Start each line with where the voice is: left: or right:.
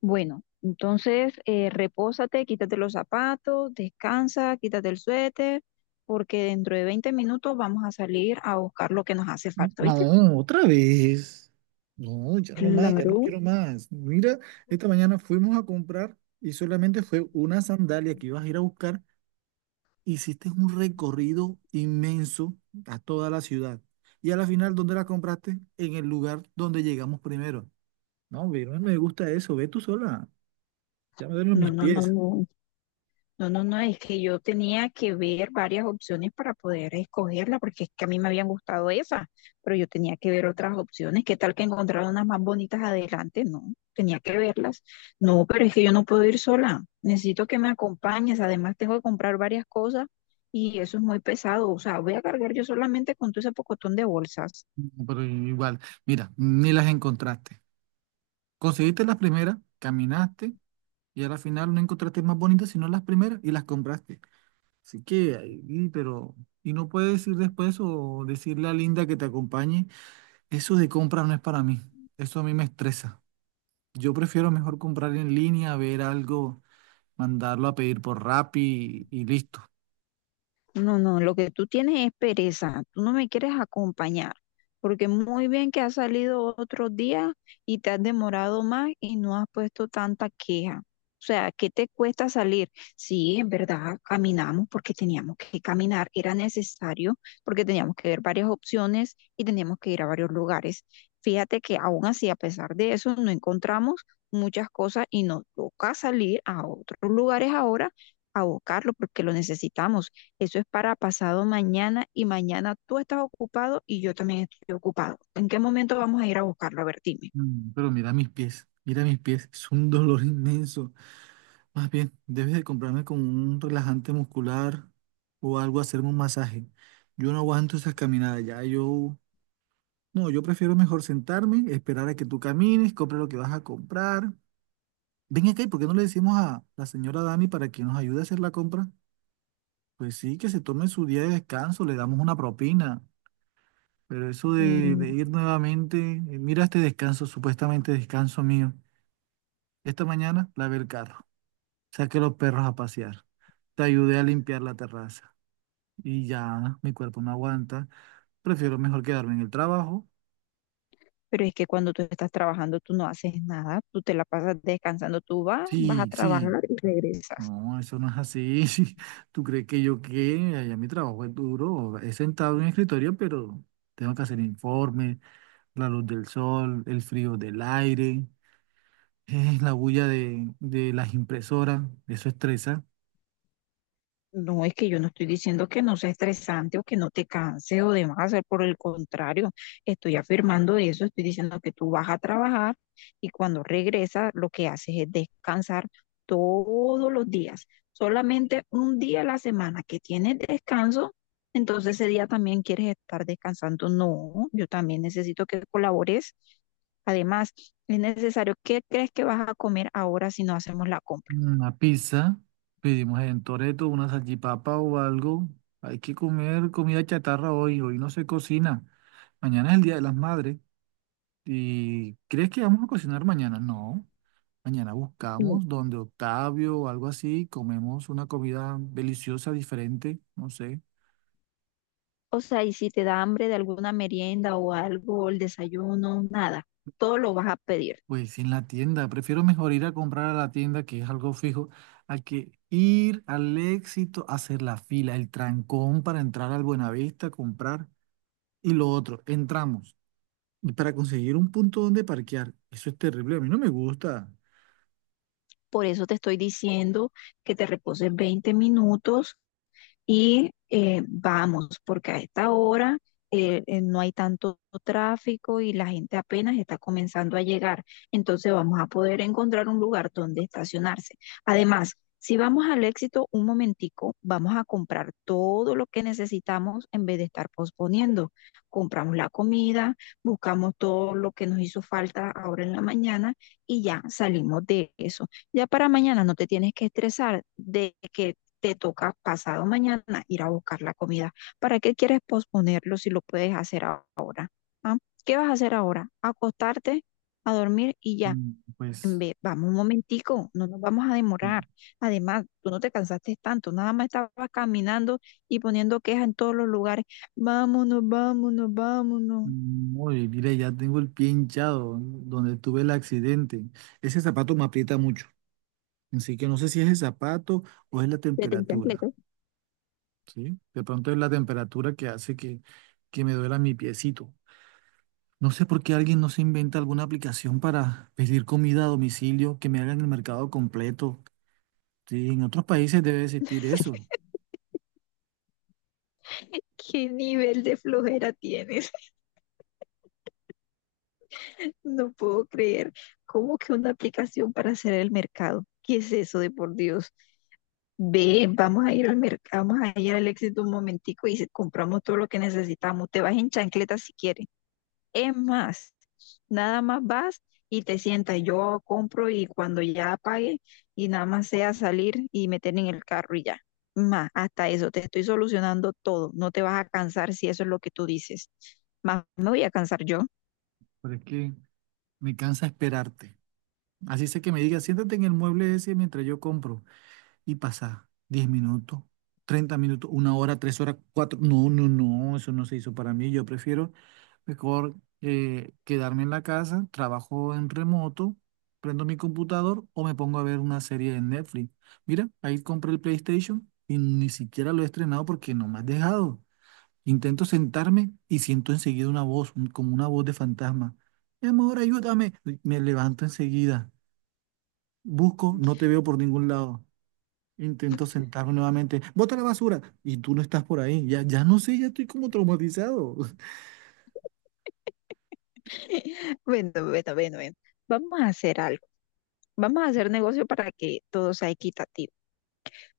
left: Bueno, entonces repósate, quítate los zapatos, descansa, quítate el suéter, porque dentro de 20 minutos vamos a salir a buscar lo que nos hace falta, ¿viste?
right: No, otra vez. No, ya no más, ya no quiero más. Mira, esta mañana fuimos a comprar y solamente fue una sandalia que ibas a ir a buscar. Hiciste un recorrido inmenso a toda la ciudad. Y a la final, ¿dónde la compraste? En el lugar donde llegamos primero. No, ve, no me gusta eso. Ve tú sola. Ya me duelen
left: No,
right: mis
left: no, no,
right: pies.
left: no, No, no, no, es que yo tenía que ver varias opciones para poder escogerla, porque es que a mí me habían gustado esas, pero yo tenía que ver otras opciones. ¿Qué tal que encontrara unas más bonitas adelante? No, tenía que verlas. No, pero es que yo no puedo ir sola. Necesito que me acompañes. Además, tengo que comprar varias cosas y eso es muy pesado. O sea, voy a cargar yo solamente con todo ese pocotón de bolsas.
right: No, pero igual, mira, ni las encontraste. Conseguiste las primeras, caminaste y a la final no encontraste más bonitas sino las primeras y las compraste. Así que ahí, pero. Y no puedes ir después o decirle a Linda que te acompañe. Eso de compras no es para mí. Eso a mí me estresa. Yo prefiero mejor comprar en línea, ver algo, mandarlo a pedir por Rappi y listo.
left: No, no, lo que tú tienes es pereza, tú no me quieres acompañar, porque muy bien que has salido otros días y te has demorado más y no has puesto tanta queja. O sea, ¿qué te cuesta salir? Sí, en verdad, caminamos porque teníamos que caminar, era necesario porque teníamos que ver varias opciones y teníamos que ir a varios lugares. Fíjate que aún así, a pesar de eso, no encontramos muchas cosas y nos toca salir a otros lugares ahora a buscarlo porque lo necesitamos. Eso es para pasado mañana y mañana tú estás ocupado y yo también estoy ocupado. ¿En qué momento vamos a ir a buscarlo? A ver, dime.
right: Pero mira mis pies, mira mis pies. Es un dolor inmenso. Más bien, debes de comprarme con un relajante muscular o algo, hacerme un masaje. Yo no aguanto esas caminadas ya. No, yo prefiero mejor sentarme, esperar a que tú camines, compra lo que vas a comprar. Ven acá, ¿y por qué no le decimos a la señora Dani para que nos ayude a hacer la compra? Pues sí, que se tome su día de descanso, le damos una propina. Pero eso de
left: Mm,
right: ir nuevamente, mira este descanso, supuestamente descanso mío. Esta mañana lavé el carro, saqué los perros a pasear, te ayudé a limpiar la terraza y ya mi cuerpo no aguanta. Prefiero mejor quedarme en el trabajo.
left: Pero es que cuando tú estás trabajando, tú no haces nada, tú te la pasas descansando, vas a
right: Sí, sí,
left: trabajar y regresas.
right: no, eso no es así. ¿Tú crees que yo qué? Allá mi trabajo es duro. He sentado en el escritorio, pero tengo que hacer informes, la luz del sol, el frío del aire, la bulla de las impresoras. Eso estresa.
left: No, es que yo no estoy diciendo que no sea estresante o que no te canse o demás, por el contrario, estoy afirmando eso, estoy diciendo que tú vas a trabajar y cuando regresas lo que haces es descansar todos los días, solamente un día a la semana que tienes descanso, entonces ese día también quieres estar descansando. No, yo también necesito que colabores. Además, es necesario, ¿qué crees que vas a comer ahora si no hacemos la compra?
right: Una pizza, pedimos en Toretto una salchipapa o algo. Hay que comer comida chatarra hoy. Hoy no se cocina. Mañana es el Día de las Madres. ¿Y crees que vamos a cocinar mañana? No. Mañana buscamos donde Octavio o algo así, comemos una comida deliciosa, diferente, no sé.
left: O sea, y si te da hambre de alguna merienda o algo, el desayuno, nada, todo lo vas a pedir.
right: Pues en la tienda, prefiero mejor ir a comprar a la tienda, que es algo fijo, a que ir al Éxito a hacer la fila, el trancón para entrar al Buenavista a comprar. Y lo otro, entramos. Y para conseguir un punto donde parquear, eso es terrible, a mí no me gusta.
left: Por eso te estoy diciendo que te reposes 20 minutos y vamos, porque a esta hora no hay tanto tráfico y la gente apenas está comenzando a llegar. Entonces vamos a poder encontrar un lugar donde estacionarse. Además, si vamos al éxito un momentico, vamos a comprar todo lo que necesitamos en vez de estar posponiendo. Compramos la comida, buscamos todo lo que nos hizo falta ahora en la mañana y ya salimos de eso. Ya para mañana no te tienes que estresar de que te toca pasado mañana ir a buscar la comida. ¿Para qué quieres posponerlo si lo puedes hacer ahora? ¿Ah? ¿Qué vas a hacer ahora? Acostarte, a dormir y ya.
right: Mm, Pues,
left: Ve, vamos un momentico, no nos vamos a demorar.
right: mm,
left: Además, tú no te cansaste tanto, nada más estabas caminando y poniendo quejas en todos los lugares. Vámonos, vámonos, vámonos.
right: oye, mira, ya tengo el pie hinchado donde tuve el accidente. Ese zapato me aprieta mucho. Así que no sé si es el zapato o es la
left: Vete en
right: temperatura,
left: chancletas.
right: ¿sí? De pronto es la temperatura que hace que me duela mi piecito. No sé por qué alguien no se inventa alguna aplicación para pedir comida a domicilio, que me hagan el mercado completo. Sí, en otros países debe existir eso,
left: ¿Qué nivel de flojera tienes? No puedo creer. ¿Cómo que una aplicación para hacer el mercado? ¿Qué es eso de por Dios? Ve, vamos a ir al mercado, vamos a ir al éxito un momentico y compramos todo lo que necesitamos. Te vas en chancletas si quieres. Es más, nada más vas y te sientas. Yo compro y cuando ya pague y nada más sea salir y meter en el carro y ya. Más, hasta eso, te estoy solucionando todo. No te vas a cansar si eso es lo que tú dices. Más me voy a cansar yo.
right: pero es que me cansa esperarte. Así sé que me diga, siéntate en el mueble ese mientras yo compro. Y pasa 10 minutos, 30 minutos, una hora, 3 horas, cuatro. No, no, no, eso no se hizo para mí. Yo prefiero mejor quedarme en la casa, trabajo en remoto, prendo mi computador o me pongo a ver una serie en Netflix. Mira, ahí compré el PlayStation y ni siquiera lo he estrenado porque no me has dejado. Intento sentarme y siento enseguida una voz, como una voz de fantasma. Mi amor, ayúdame. Me levanto enseguida. Busco, no te veo por ningún lado. Intento sentarme nuevamente. Bota la basura. Y tú no estás por ahí. Ya, ya no sé, ya estoy como traumatizado.
left: Bueno, bueno, bueno, bueno. Vamos a hacer algo. Vamos a hacer negocio para que todo sea equitativo.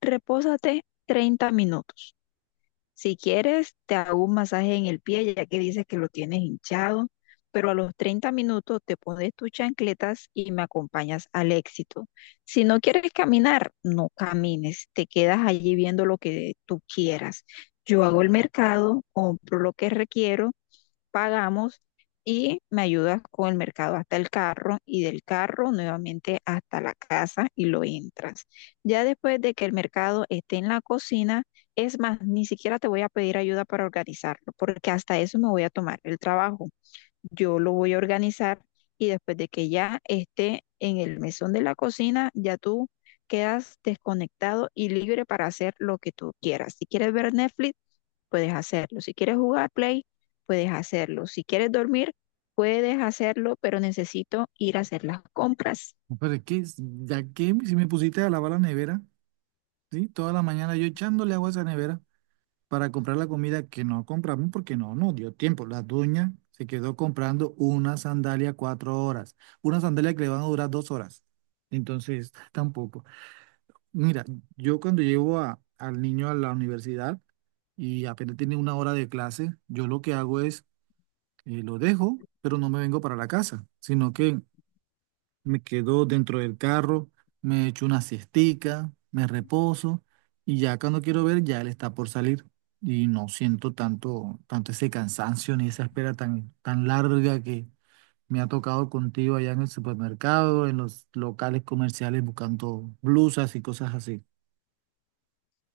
left: Repósate 30 minutos. Si quieres, te hago un masaje en el pie, ya que dices que lo tienes hinchado, pero a los 30 minutos te pones tus chancletas y me acompañas al éxito. Si no quieres caminar, no camines, te quedas allí viendo lo que tú quieras. Yo hago el mercado, compro lo que requiero, pagamos y me ayudas con el mercado hasta el carro y del carro nuevamente hasta la casa y lo entras. Ya después de que el mercado esté en la cocina, es más, ni siquiera te voy a pedir ayuda para organizarlo, porque hasta eso me voy a tomar el trabajo. Yo lo voy a organizar y después de que ya esté en el mesón de la cocina, ya tú quedas desconectado y libre para hacer lo que tú quieras. Si quieres ver Netflix, puedes hacerlo. Si quieres jugar Play, puedes hacerlo. Si quieres dormir, puedes hacerlo, pero necesito ir a hacer las compras.
right: Pero es que, ya que si me pusiste a lavar la nevera, ¿sí? Toda la mañana yo echándole agua a esa nevera para comprar la comida que no compramos porque no dio tiempo. La dueña se quedó comprando una sandalia 4 horas. Una sandalia que le van a durar 2 horas. Entonces, tampoco. Mira, yo cuando llevo al niño a la universidad y apenas tiene una hora de clase, yo lo que hago es lo dejo, pero no me vengo para la casa, sino que me quedo dentro del carro, me echo una siestica, me reposo y ya cuando quiero ver ya él está por salir y no siento tanto, tanto ese cansancio ni esa espera tan, tan larga que me ha tocado contigo allá en el supermercado, en los locales comerciales buscando blusas y cosas así.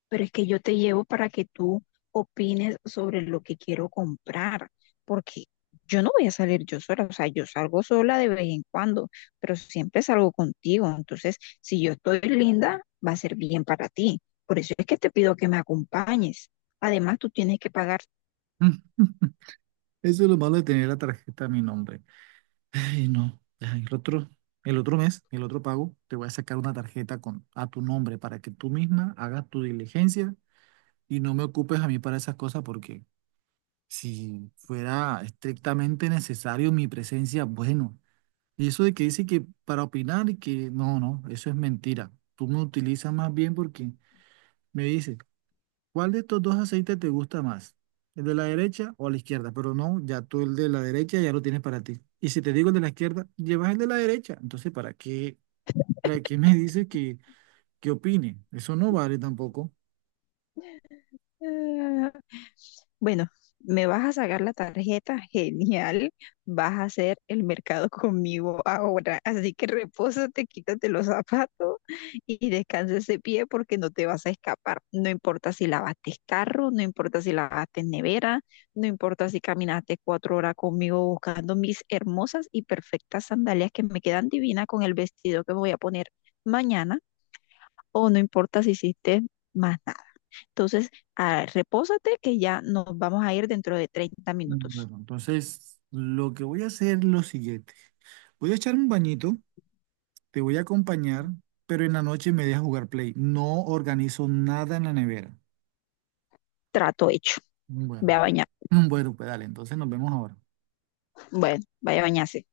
left: Pero es que yo te llevo para que tú opines sobre lo que quiero comprar, porque yo no voy a salir yo sola, o sea, yo salgo sola de vez en cuando, pero siempre salgo contigo. Entonces, si yo estoy linda, va a ser bien para ti. Por eso es que te pido que me acompañes. Además, tú tienes que pagar.
right: Mm, Eso es lo malo de tener la tarjeta a mi nombre. Ay, no. Ya, el otro mes, el otro pago, te voy a sacar una tarjeta con, a tu nombre para que tú misma hagas tu diligencia y no me ocupes a mí para esas cosas porque si fuera estrictamente necesario mi presencia, bueno. Y eso de que dice que para opinar y que no, no, eso es mentira. Tú me utilizas más bien porque me dices, ¿cuál de estos dos aceites te gusta más? ¿El de la derecha o la izquierda? Pero no, ya tú el de la derecha ya lo tienes para ti. Y si te digo el de la izquierda, llevas el de la derecha. Entonces, ¿para qué me dices que opine? Eso no vale tampoco.
left: eh, Bueno, me vas a sacar la tarjeta, genial. Vas a hacer el mercado conmigo ahora. Así que repósate, quítate los zapatos y descansa ese pie porque no te vas a escapar. No importa si lavaste carro, no importa si lavaste nevera, no importa si caminaste 4 horas conmigo buscando mis hermosas y perfectas sandalias que me quedan divinas con el vestido que me voy a poner mañana, o no importa si hiciste más nada. Entonces, repósate que ya nos vamos a ir dentro de 30 minutos.
right: Bueno, entonces, lo que voy a hacer es lo siguiente. Voy a echar un bañito, te voy a acompañar, pero en la noche me dejas jugar play. No organizo nada en la nevera.
left: Trato hecho. Ve a
right: Bueno,
left: bañar.
right: bueno, pues dale, entonces nos vemos ahora.
left: Bueno, vaya a bañarse.